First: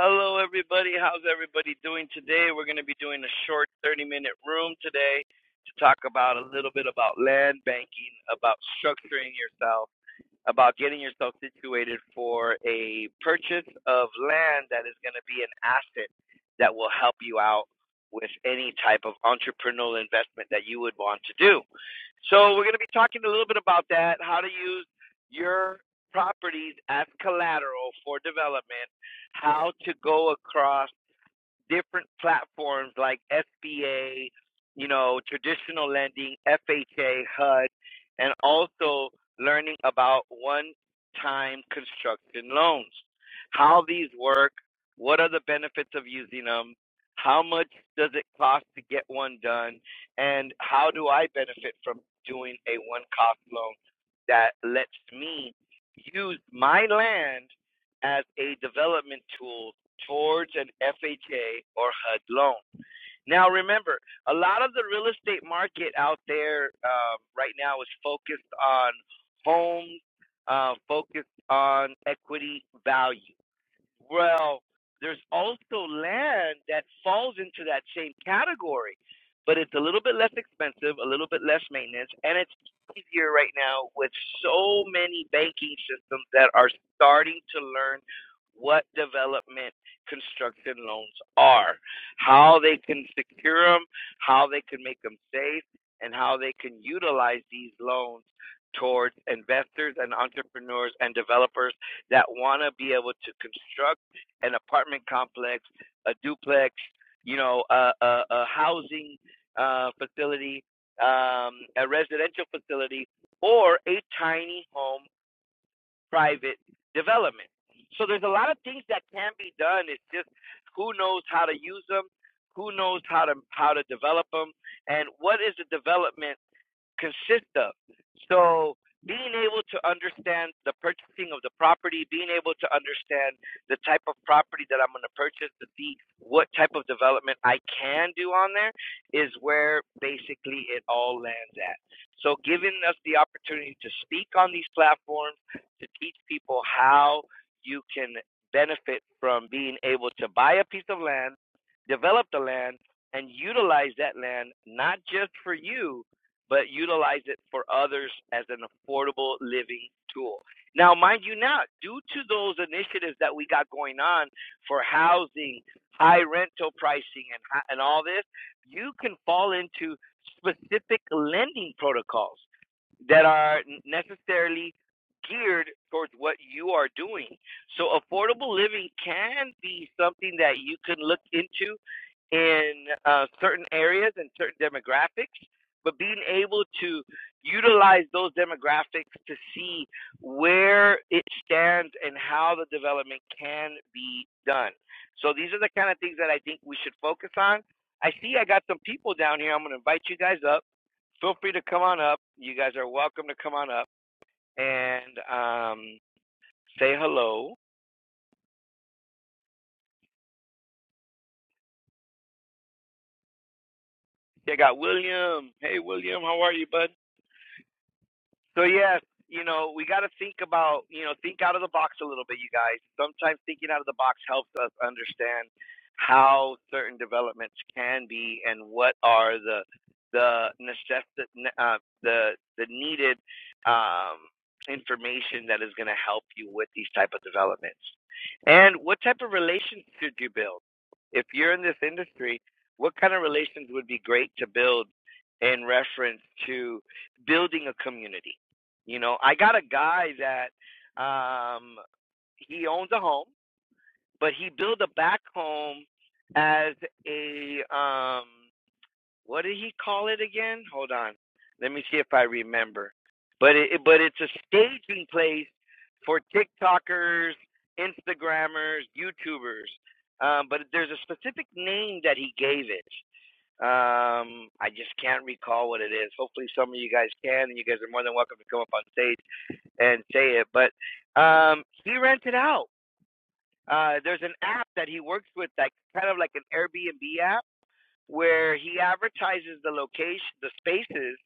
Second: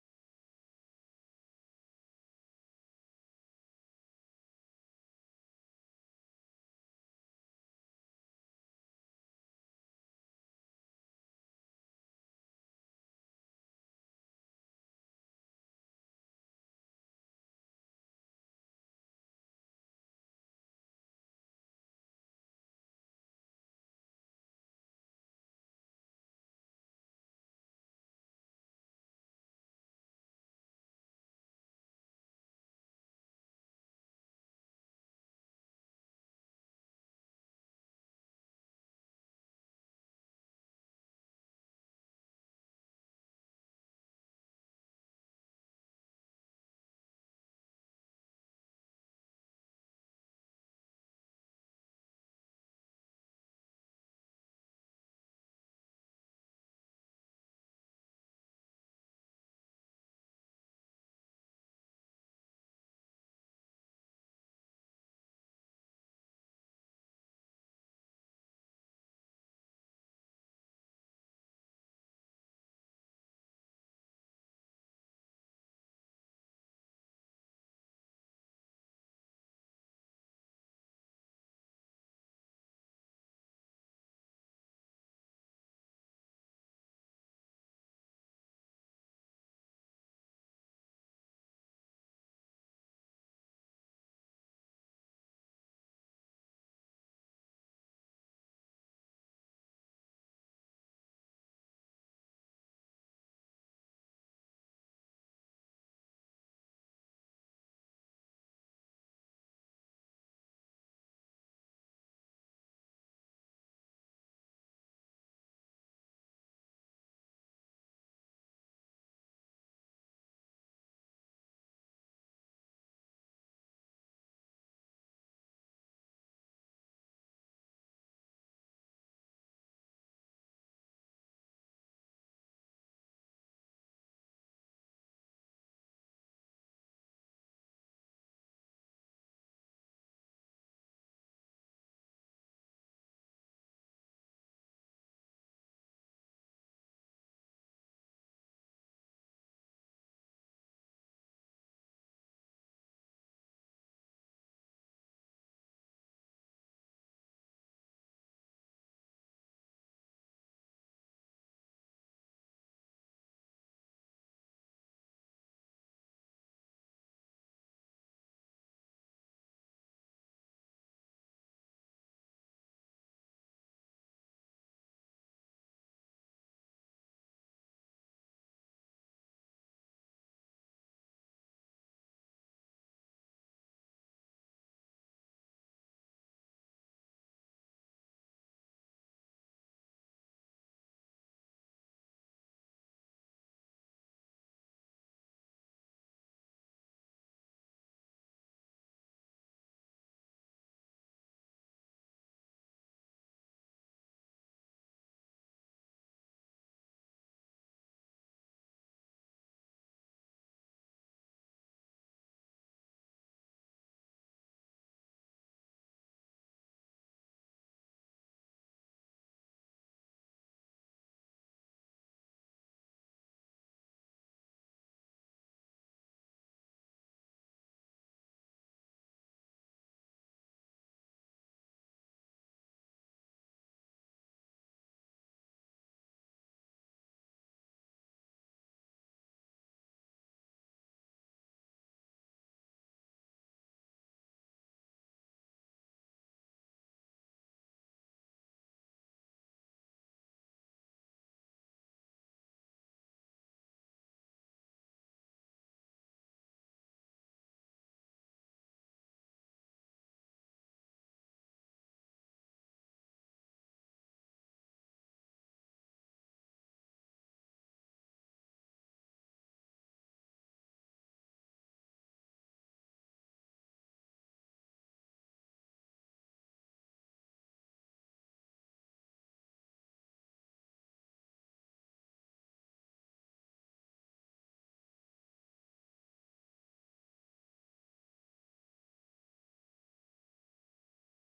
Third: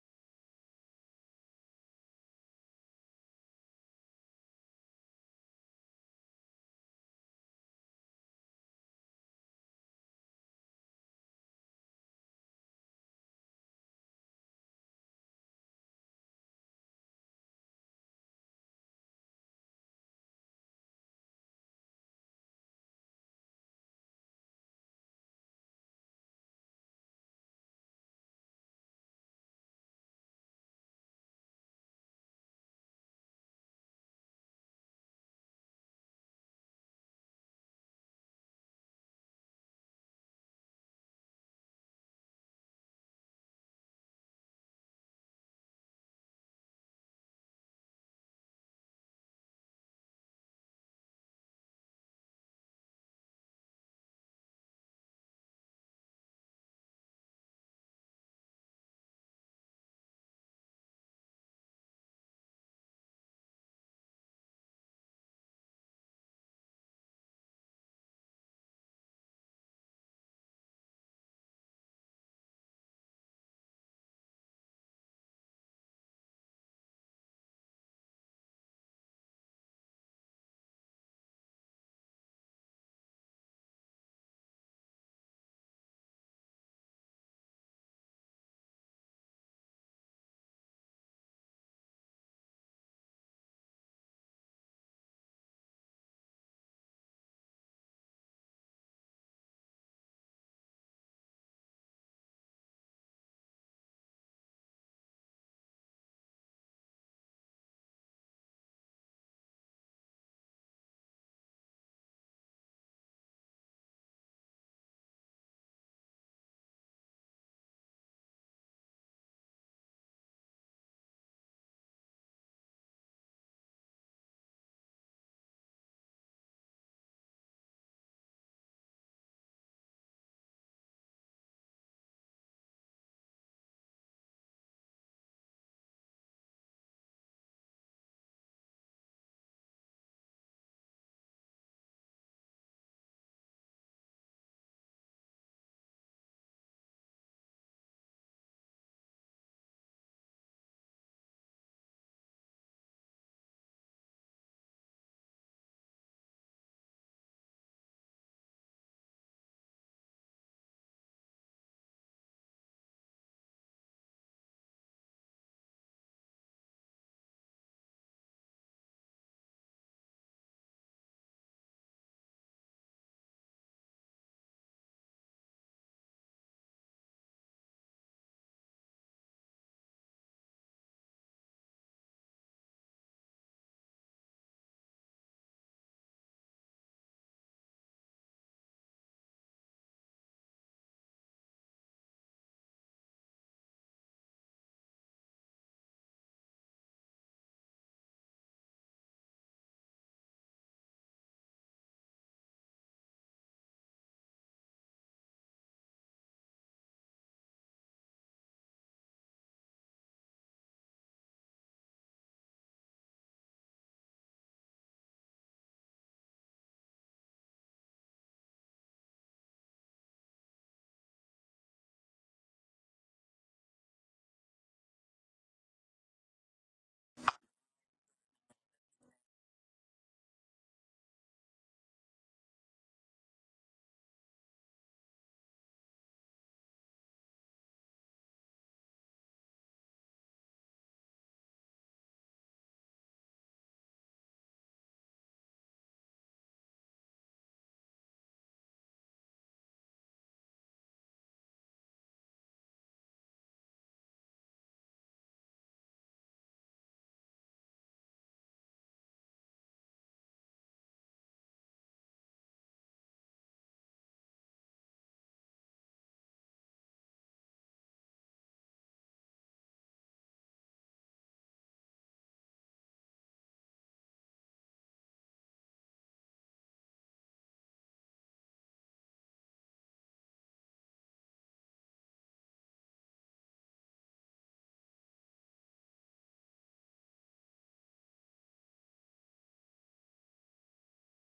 Hello, everybody. How's everybody doing today? We're going to be doing a short 30 minute room today to talk about a little bit about land banking, about structuring yourself about getting yourself situated for a purchase of land that is going to be an asset that will help you out with any type of entrepreneurial investment that you would want to do. So, we're going to be talking a little bit about that how to use your properties as collateral for development, how to go across different platforms like SBA, you know, traditional lending, FHA, HUD, and also learning about one-time construction loans, how these work, what are the benefits of using them, how much does it cost to get one done, and how do I benefit from doing a one-cost loan that lets me use my land as a development tool towards an FHA or HUD loan. Now, remember, a lot of the real estate market out there um, right now is focused on homes, uh, focused on equity value. Well, there's also land that falls into that same category, but it's a little bit less expensive, a little bit less maintenance, and it's easier right now with so many banking systems that are starting to learn what development construction loans are, how they can secure them, how they can make them safe, and how they can utilize these loans towards investors and entrepreneurs and developers that want to be able to construct an apartment complex, a duplex, you know, a, a, a housing uh, facility, um, a residential facility, or a tiny home private development. So there's a lot of things that can be done. It's just who knows how to use them, who knows how to how to develop them, and what is the development consist of. So being able to understand the purchasing of the property, being able to understand the type of property that I'm going to purchase to see what type of development I can do on there is where basically it all lands at. So giving us the opportunity to speak on these platforms to teach people how you can benefit from being able to buy a piece of land, develop the land, and utilize that land not just for you, but utilize it for others as an affordable living tool. Now, mind you, now, due to those initiatives that we got going on for housing, high rental pricing, and, and all this, you can fall into specific lending protocols that are necessarily geared towards what you are doing. So, affordable living can be something that you can look into in uh, certain areas and certain demographics but being able to utilize those demographics to see where it stands and how the development can be done. So these are the kind of things that I think we should focus on. I see I got some people down here. I'm going to invite you guys up. Feel free to come on up. You guys are welcome to come on up and um, say hello. I got William. Hey, William, how are you, bud? So yes, you know, we got to think about, you know, think out of the box a little bit, you guys. Sometimes thinking out of the box helps us understand how certain developments can be and what are the the necess- uh, the the needed um, information that is going to help you with these type of developments. And what type of relations should you build? If you're in this industry, what kind of relations would be great to build in reference to building a community? You know, I got a guy that um he owns a home, but he built a back home as a um what did he call it again? Hold on. Let me see if I remember. But it but it's a staging place for TikTokers, Instagrammers, YouTubers. Um but there's a specific name that he gave it. Um I just can't recall what it is. Hopefully some of you guys can and you guys are more than welcome to come up on stage and say it, but um, he rented out. Uh, there's an app that he works with, like kind of like an Airbnb app, where he advertises the location, the spaces,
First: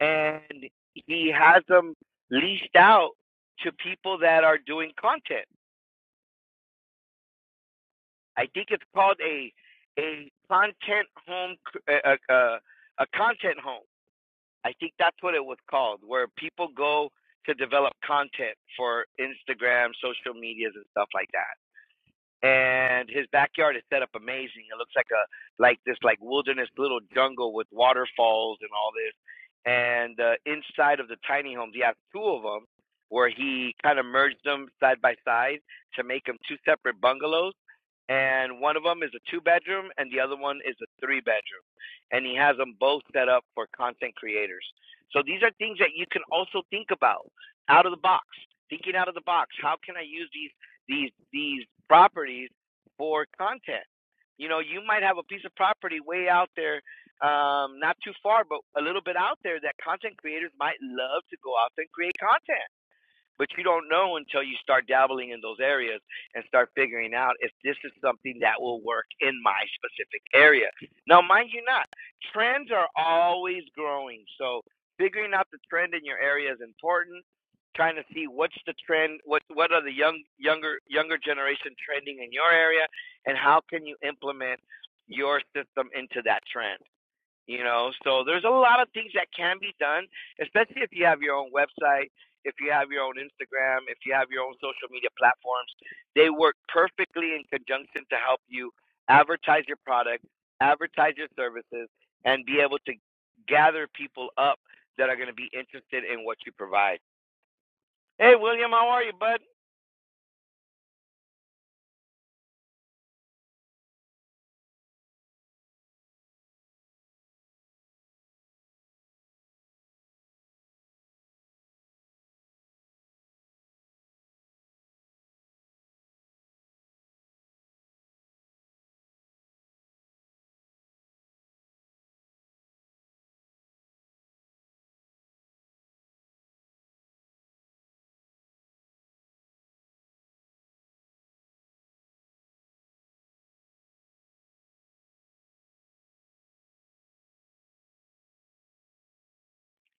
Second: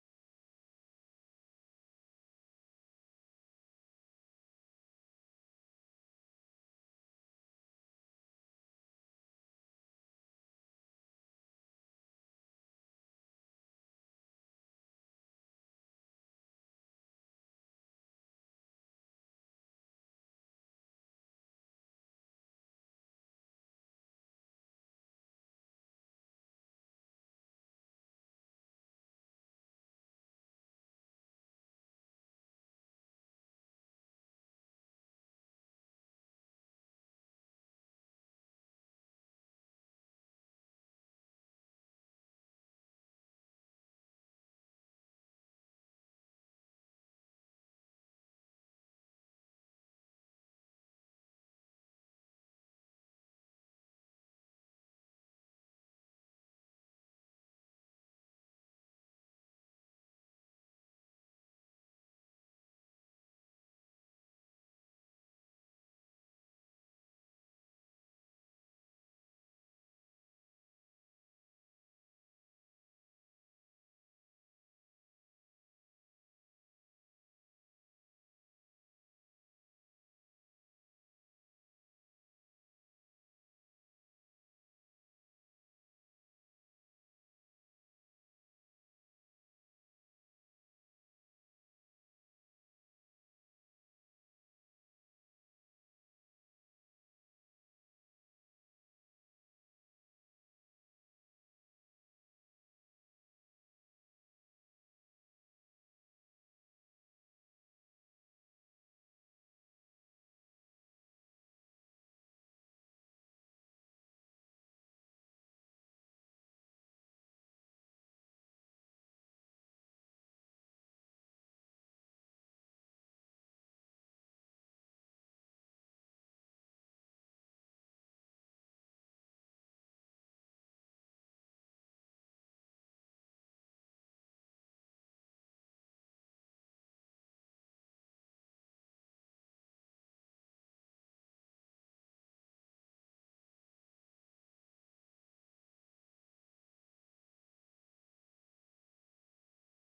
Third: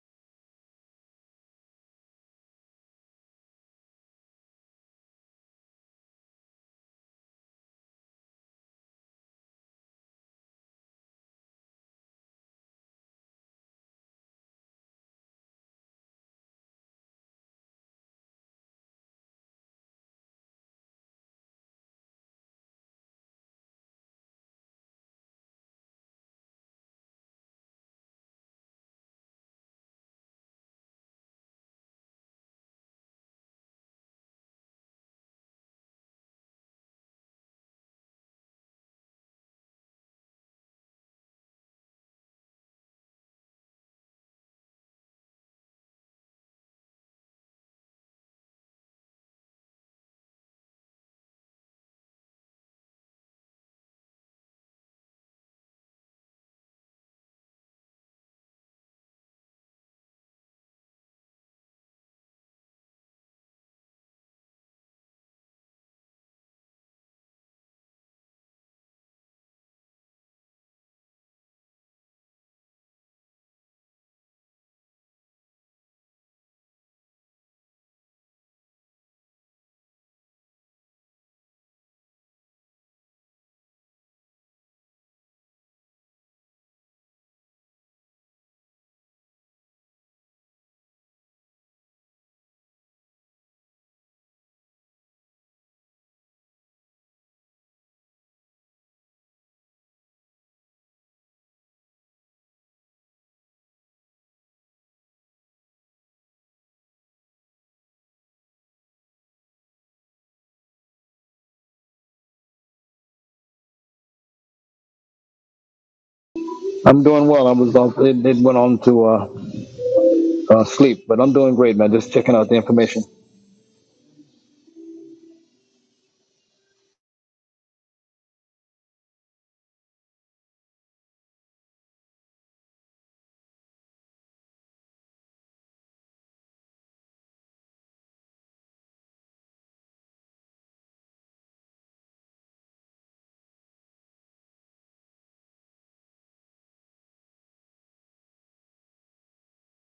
and he has them leased out to people that are doing content. I think it's called a a content home, a, a a content home. I think that's what it was called, where people go to develop content for Instagram, social medias, and stuff like that. and his backyard is set up amazing. It looks like a like this like wilderness little jungle with waterfalls and all this. And uh, inside of the tiny homes, he has two of them where he kind of merged them side by side to make them two separate bungalows. And one of them is a two bedroom, and the other one is a three bedroom. And he has them both set up for content creators. So these are things that you can also think about out of the box, thinking out of the box. How can I use these? these these properties for content. You know, you might have a piece of property way out there, um, not too far, but a little bit out there that content creators might love to go out and create content. But you don't know until you start dabbling in those areas and start figuring out if this is something that will work in my specific area. Now, mind you, not trends are always growing. So figuring out the trend in your area is important. Trying to see what's the trend, what what are the young younger younger generation trending in your area, and how can you implement your system into that trend. You know, so there's a lot of things that can be done, especially if you have your own website, if you have your own Instagram, if you have your own social media platforms. They work perfectly in conjunction to help you advertise your product, advertise your services, and be able to gather people up that are going to be interested in what you provide. Hey, William, how are you, bud? I'm doing well. I was off, it, it went on to uh, uh, sleep, but I'm doing great, man. Just checking out the information.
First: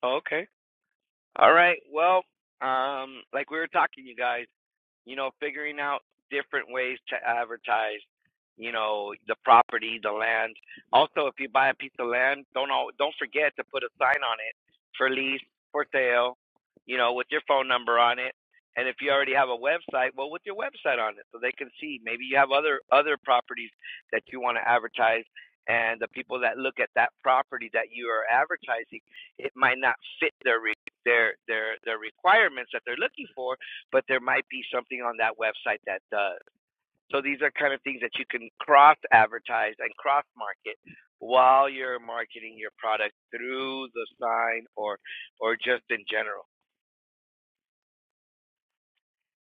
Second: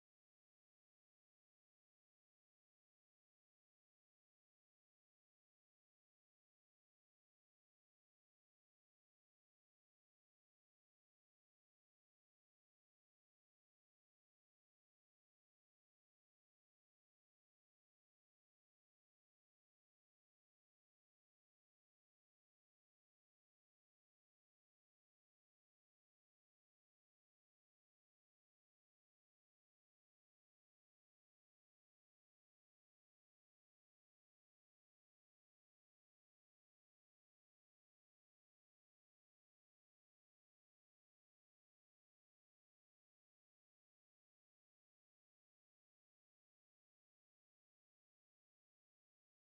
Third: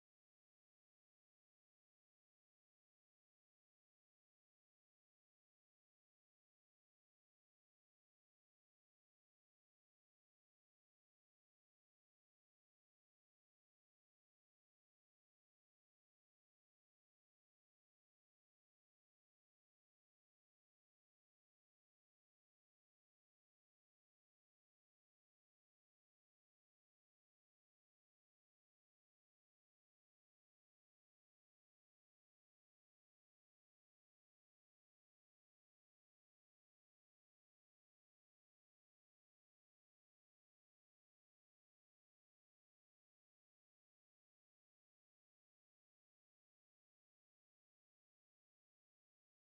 Okay. All right. Well, um, like we were talking, you guys. you know, figuring out different ways to advertise, you know, the property, the land. Also, if you buy a piece of land, don't all, don't forget to put a sign on it for lease, for sale, you know, with your phone number on it. And if you already have a website, well, with your website on it, so they can see. Maybe you have other other properties that you want to advertise, and the people that look at that property that you are advertising, it might not fit their re- their their their requirements that they're looking for but there might be something on that website that does. So these are kind of things that you can cross advertise and cross market while you're marketing your product through the sign or or just in general.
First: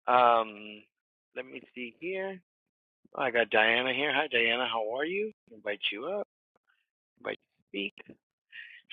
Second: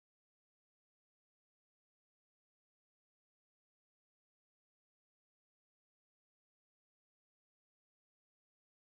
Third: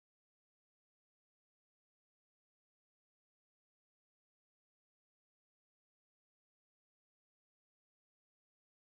Um, let me see here. Oh, I got Diana here. Hi Diana, how are you? Invite you up. Invite you to speak.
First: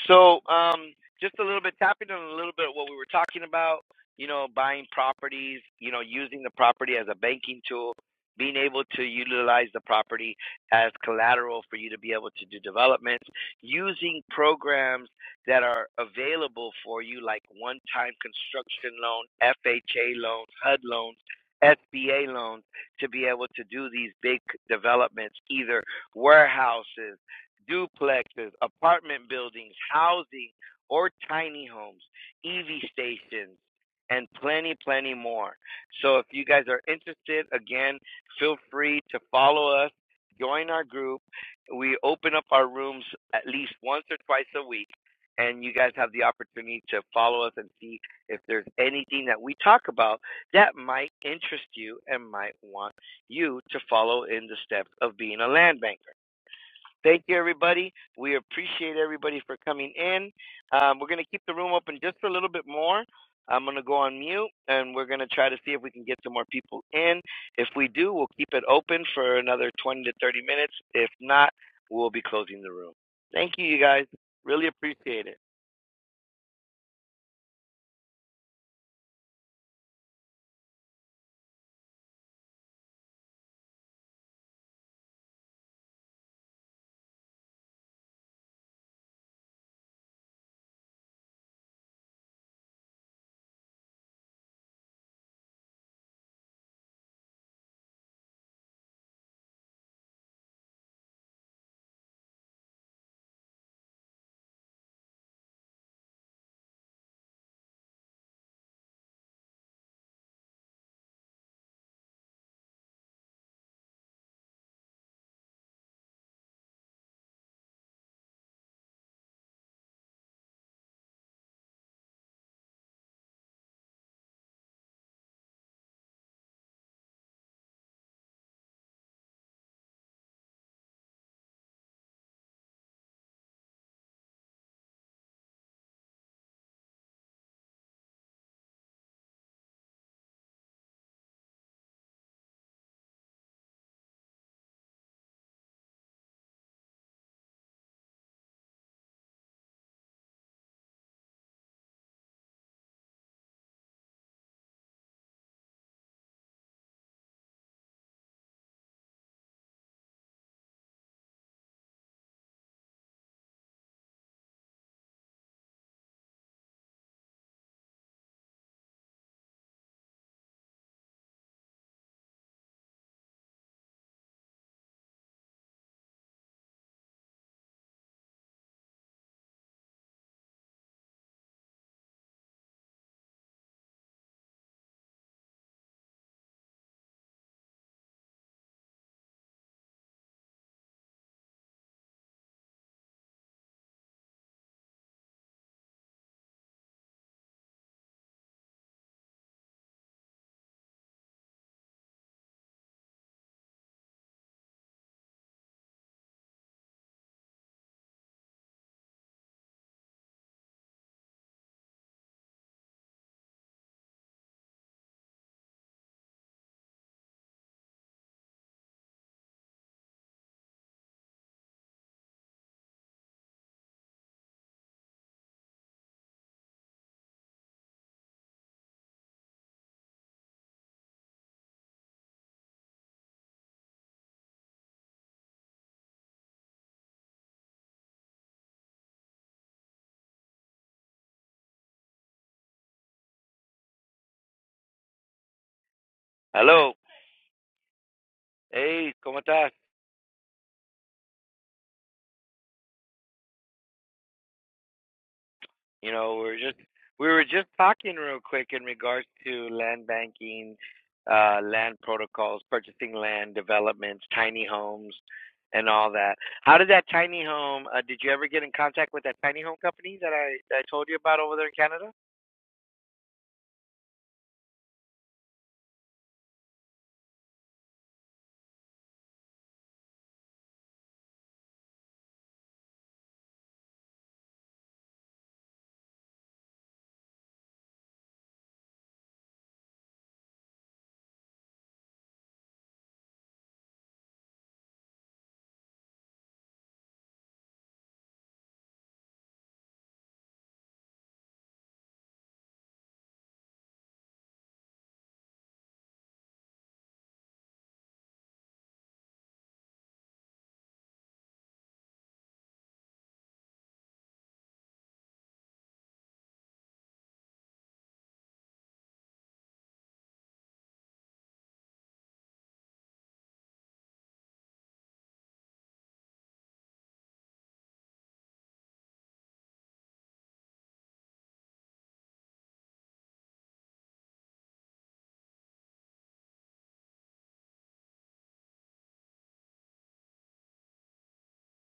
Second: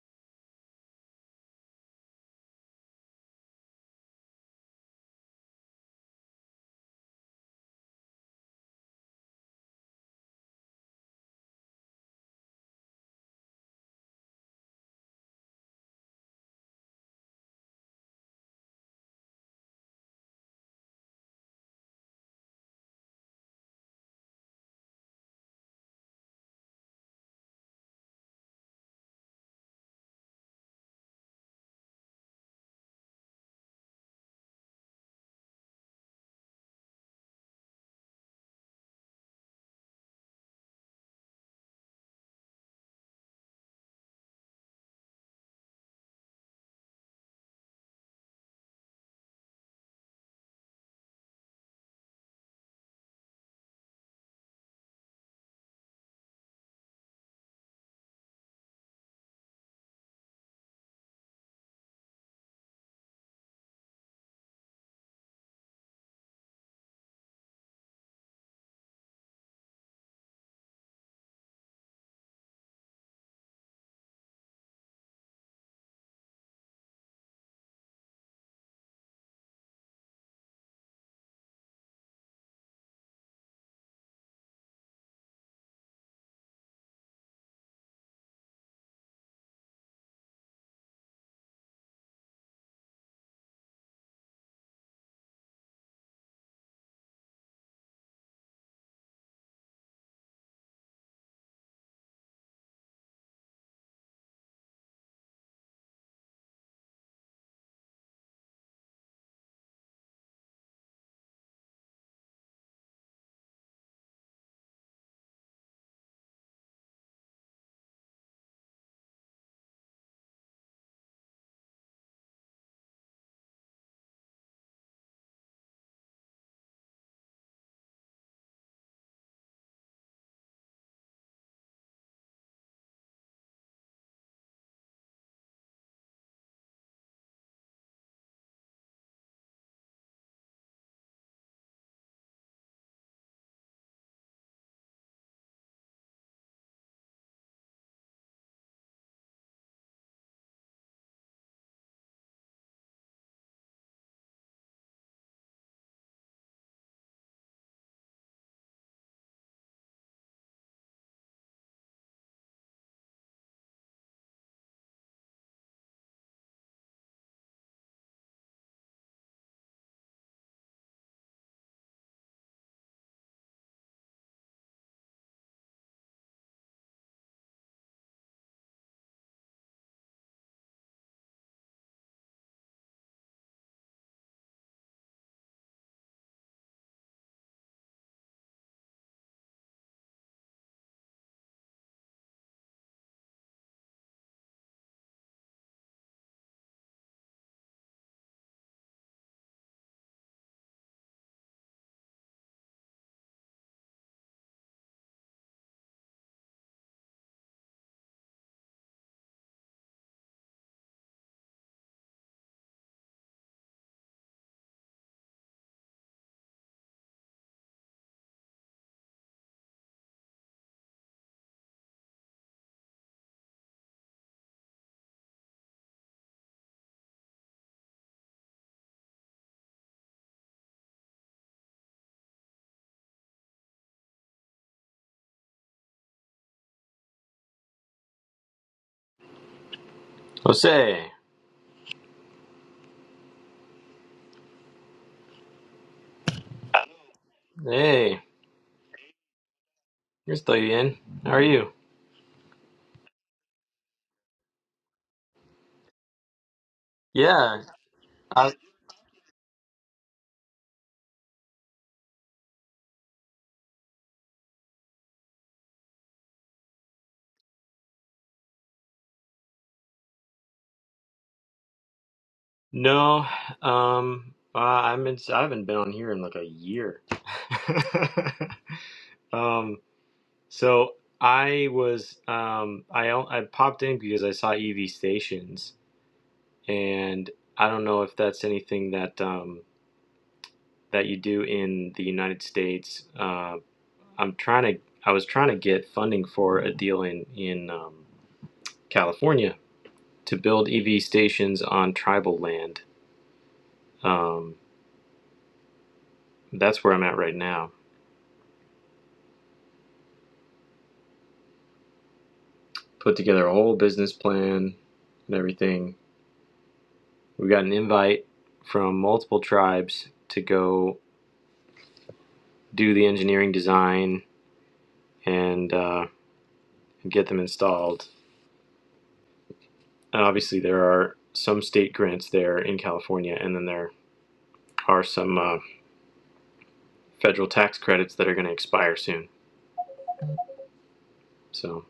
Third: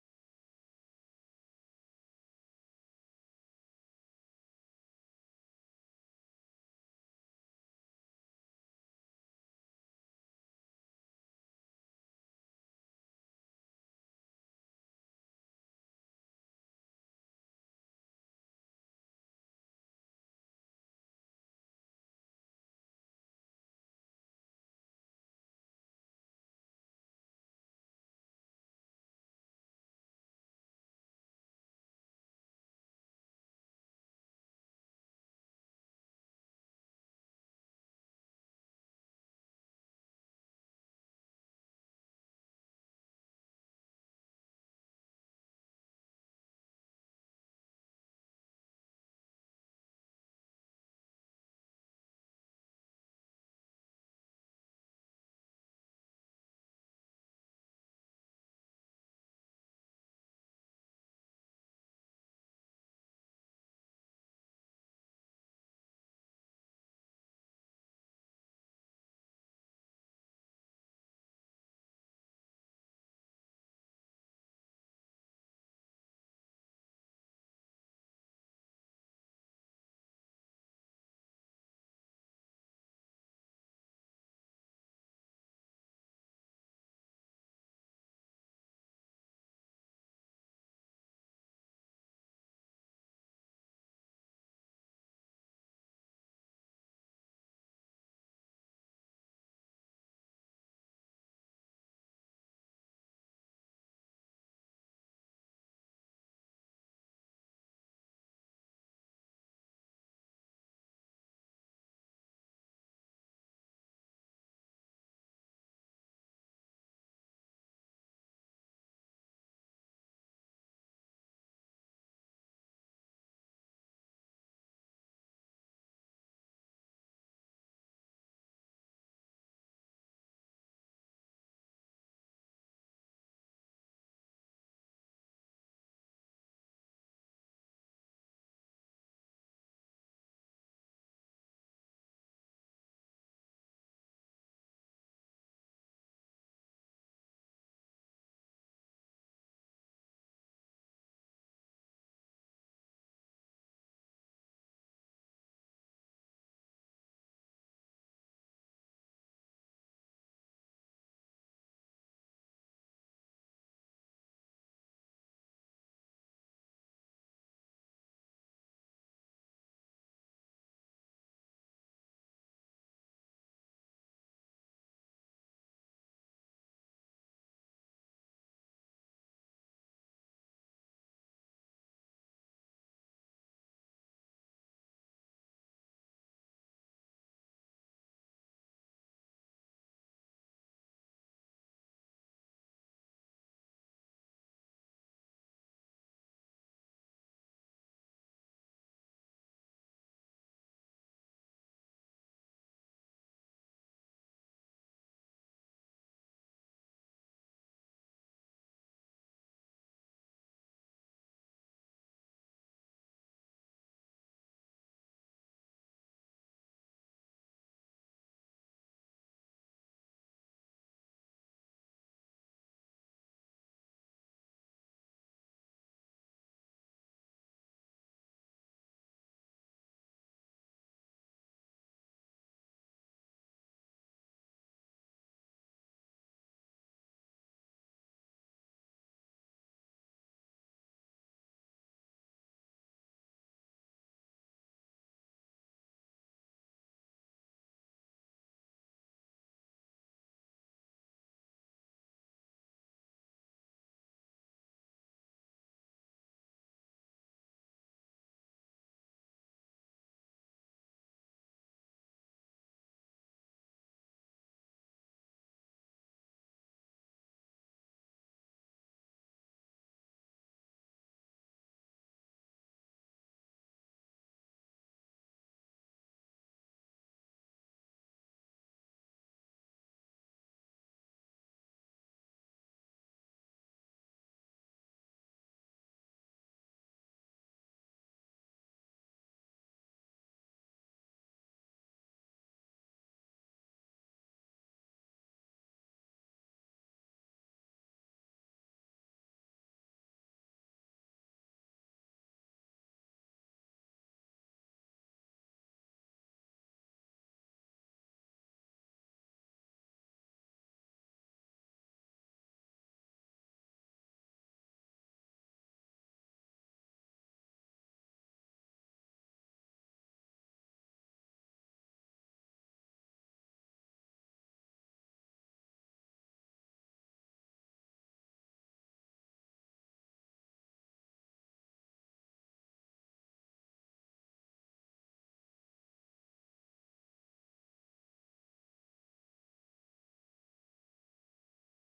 So, um, just a little bit tapping on a little bit of what we were talking about, you know, buying properties, you know, using the property as a banking tool, being able to utilize the property as collateral for you to be able to do developments, using programs that are available for you, like one time construction loan, FHA loans, HUD loans. SBA loans to be able to do these big developments, either warehouses duplexes, apartment buildings, housing, or tiny homes, EV stations, and plenty, plenty more. So if you guys are interested, again, feel free to follow us, join our group. We open up our rooms at least once or twice a week. And you guys have the opportunity to follow us and see if there's anything that we talk about that might interest you and might want you to follow in the steps of being a land banker. Thank you, everybody. We appreciate everybody for coming in. Um, we're going to keep the room open just for a little bit more. I'm going to go on mute and we're going to try to see if we can get some more people in. If we do, we'll keep it open for another 20 to 30 minutes. If not, we'll be closing the room. Thank you, you guys. Really appreciate it. Jose, Hello. hey, Hey, ¿cómo estás? you're still in. How are you? You know, we were just we were Yeah, just talking real I quick in regards to land banking, uh, land protocols, purchasing land, developments, tiny homes, and all that. How did that tiny home? Uh, did you ever get in contact with that tiny home company that I that I told you about over there in Canada? no, um, uh, I'm in, I haven't been on here in like a year. um, so I was, um, I o- I popped in because I saw EV stations, and I don't know if that's anything that um that you do in the United States. Uh, I'm trying to, I was trying to get funding for a deal in in um, California to build EV stations on tribal land. Um, that's where I'm at right now. Put together a whole business plan and everything. We got an invite from multiple tribes to go do the engineering design and uh, get them installed. And obviously, there are some state grants there in California, and then there are some uh, federal tax credits that are going to expire soon. So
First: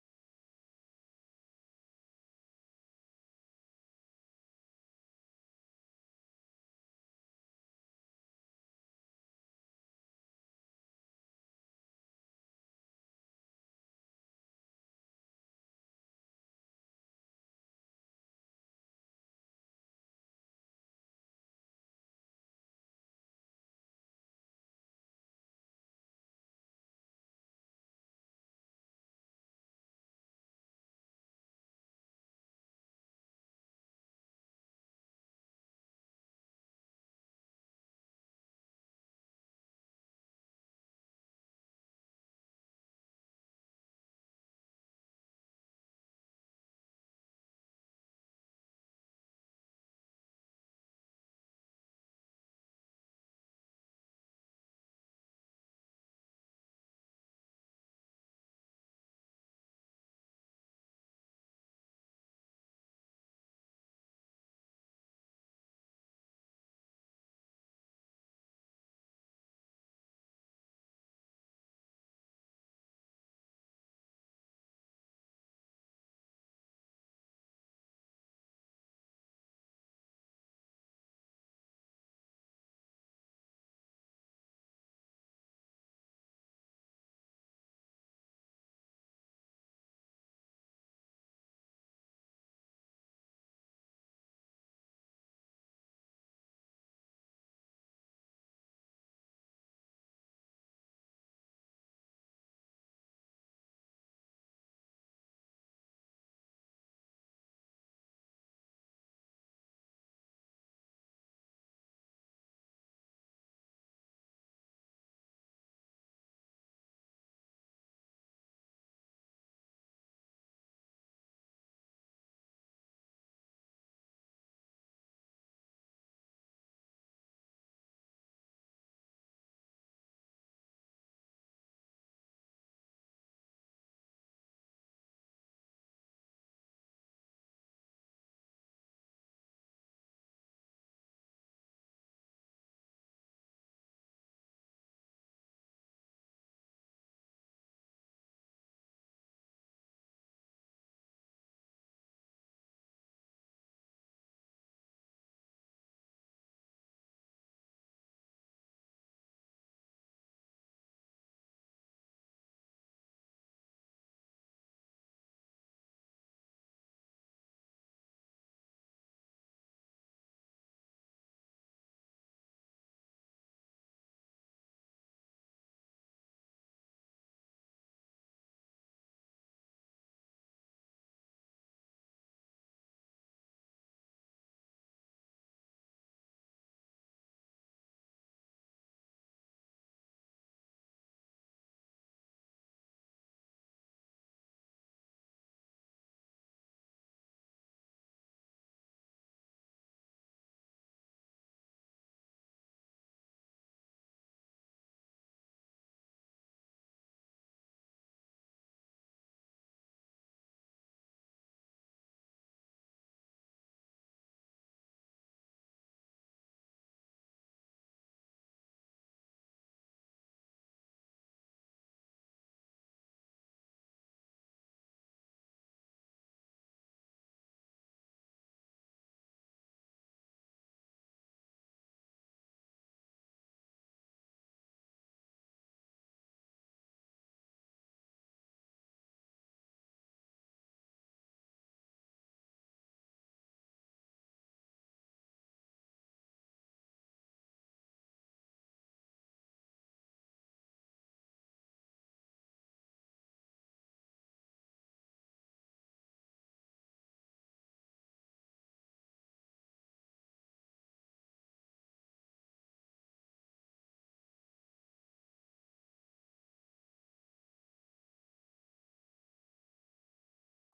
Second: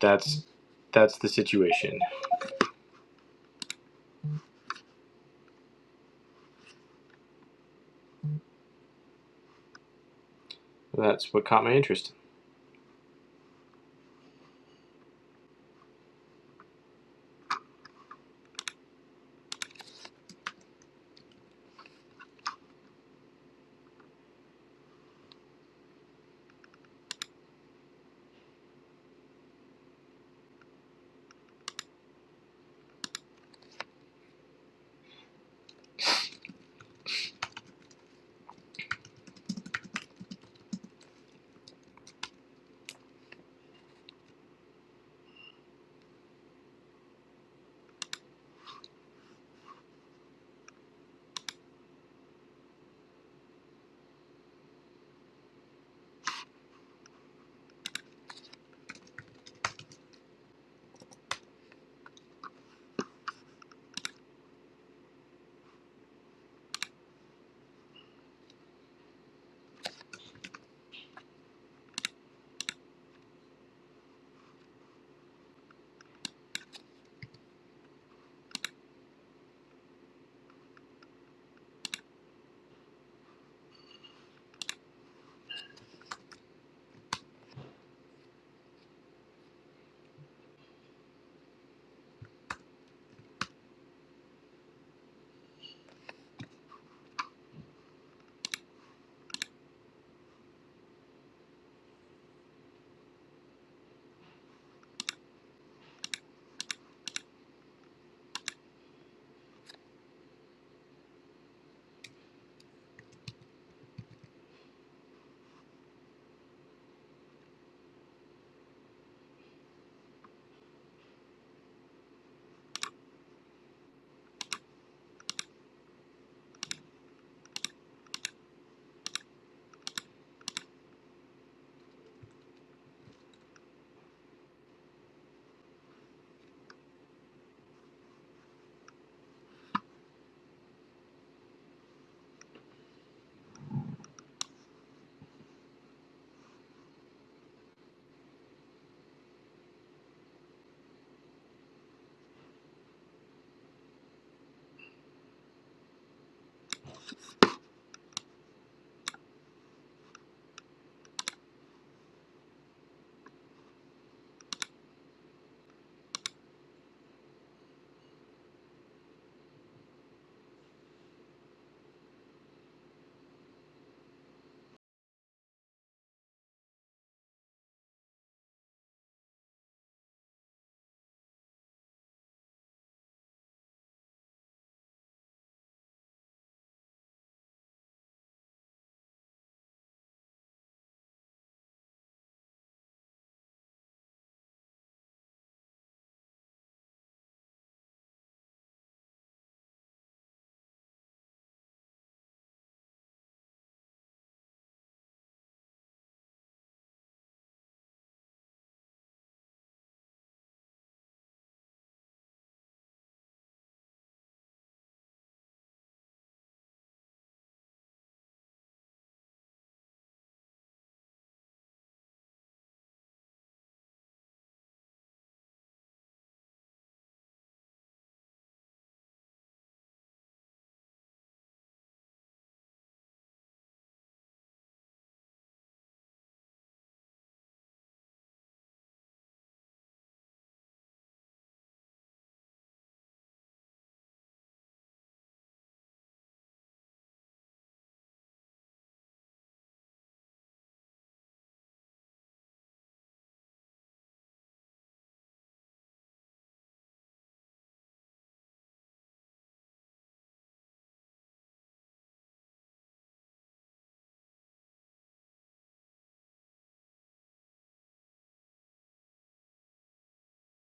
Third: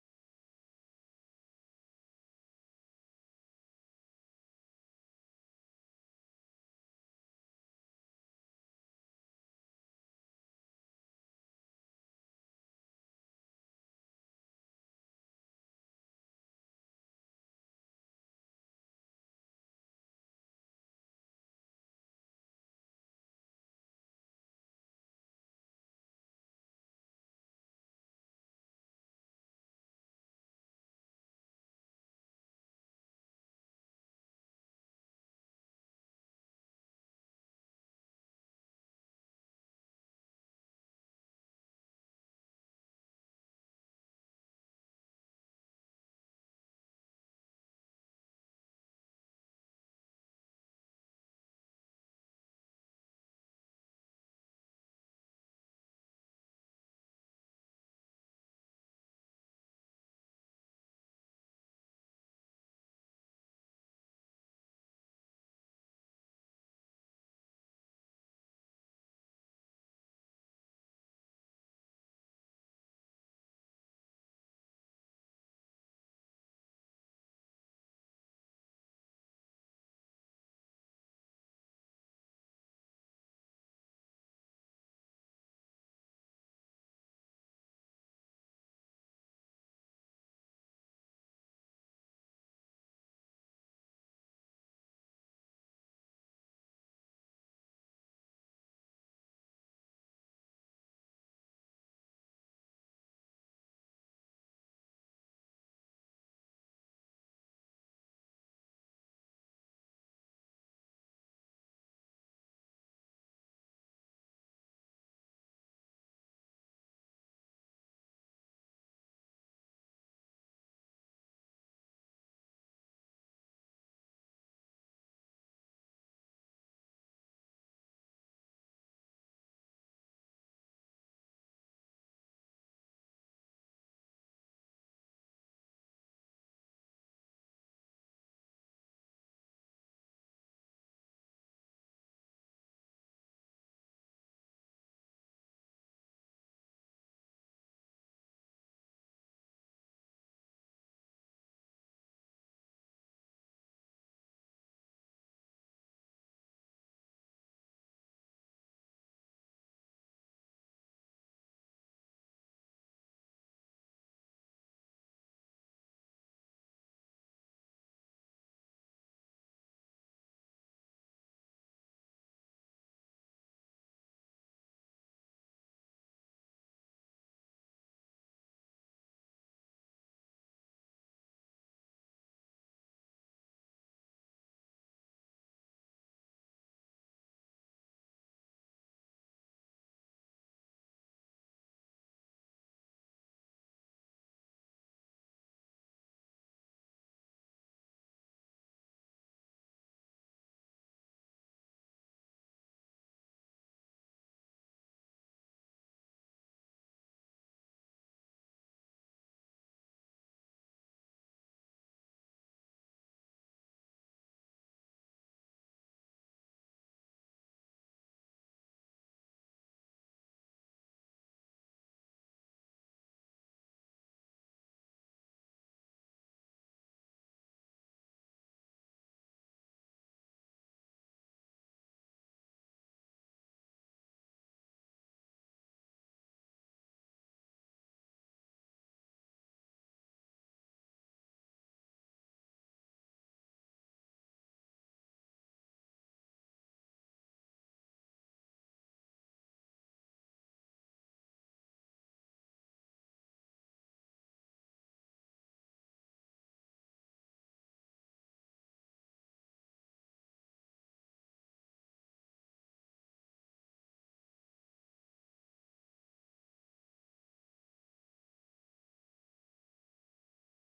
that's that's the situation. That's what caught my interest.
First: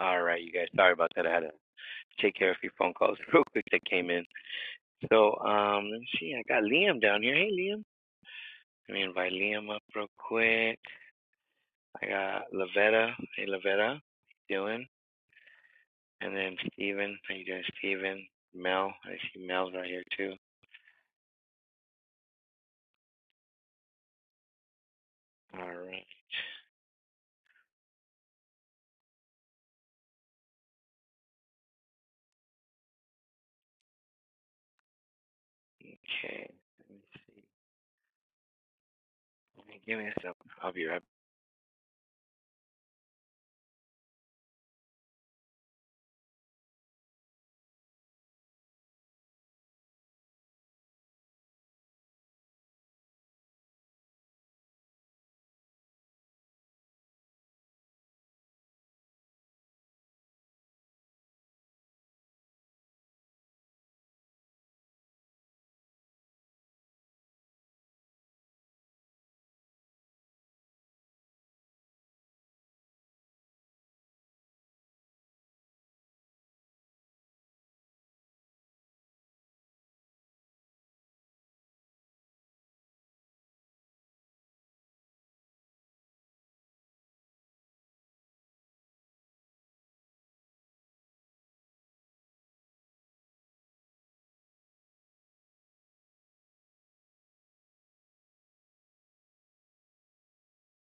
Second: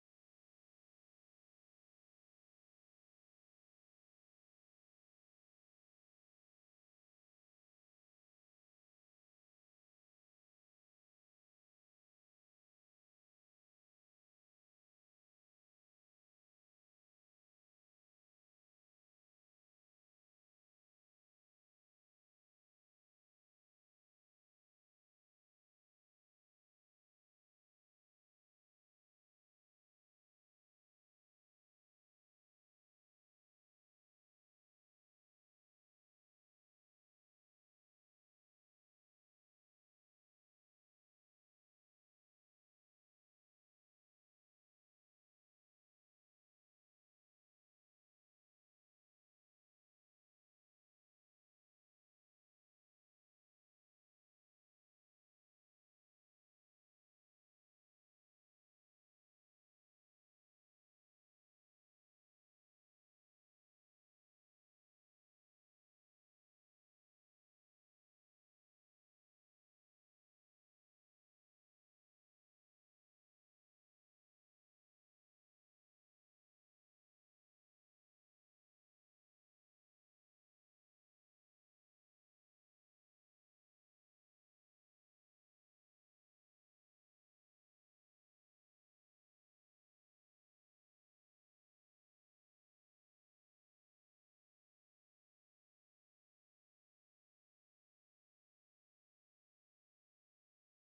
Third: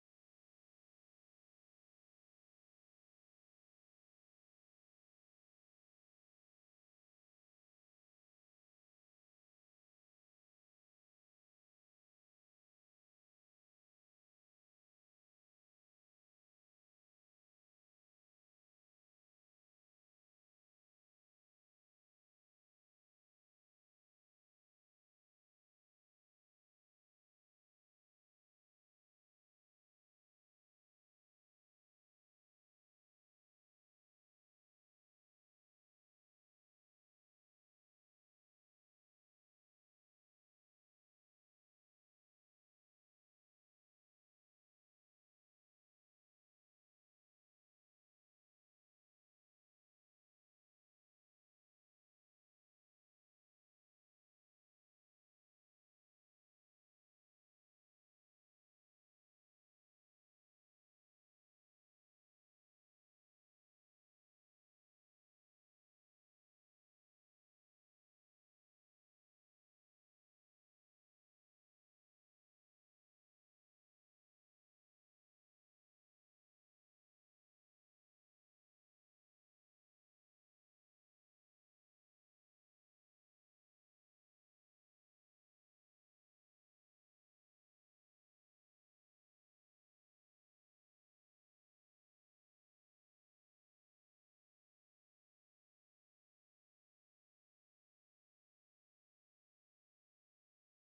All right, you guys. Sorry about that. I had to take care of a few phone calls real quick that came in. So um, let me see. I got Liam down here. Hey, Liam. Let me invite Liam up real quick. I got Lavetta. Hey, Lavetta. How you Doing. And then Steven, how you doing, Steven? Mel, I see Mel's right here too. All right, okay. Let me see. Give me a second. I'll be right back.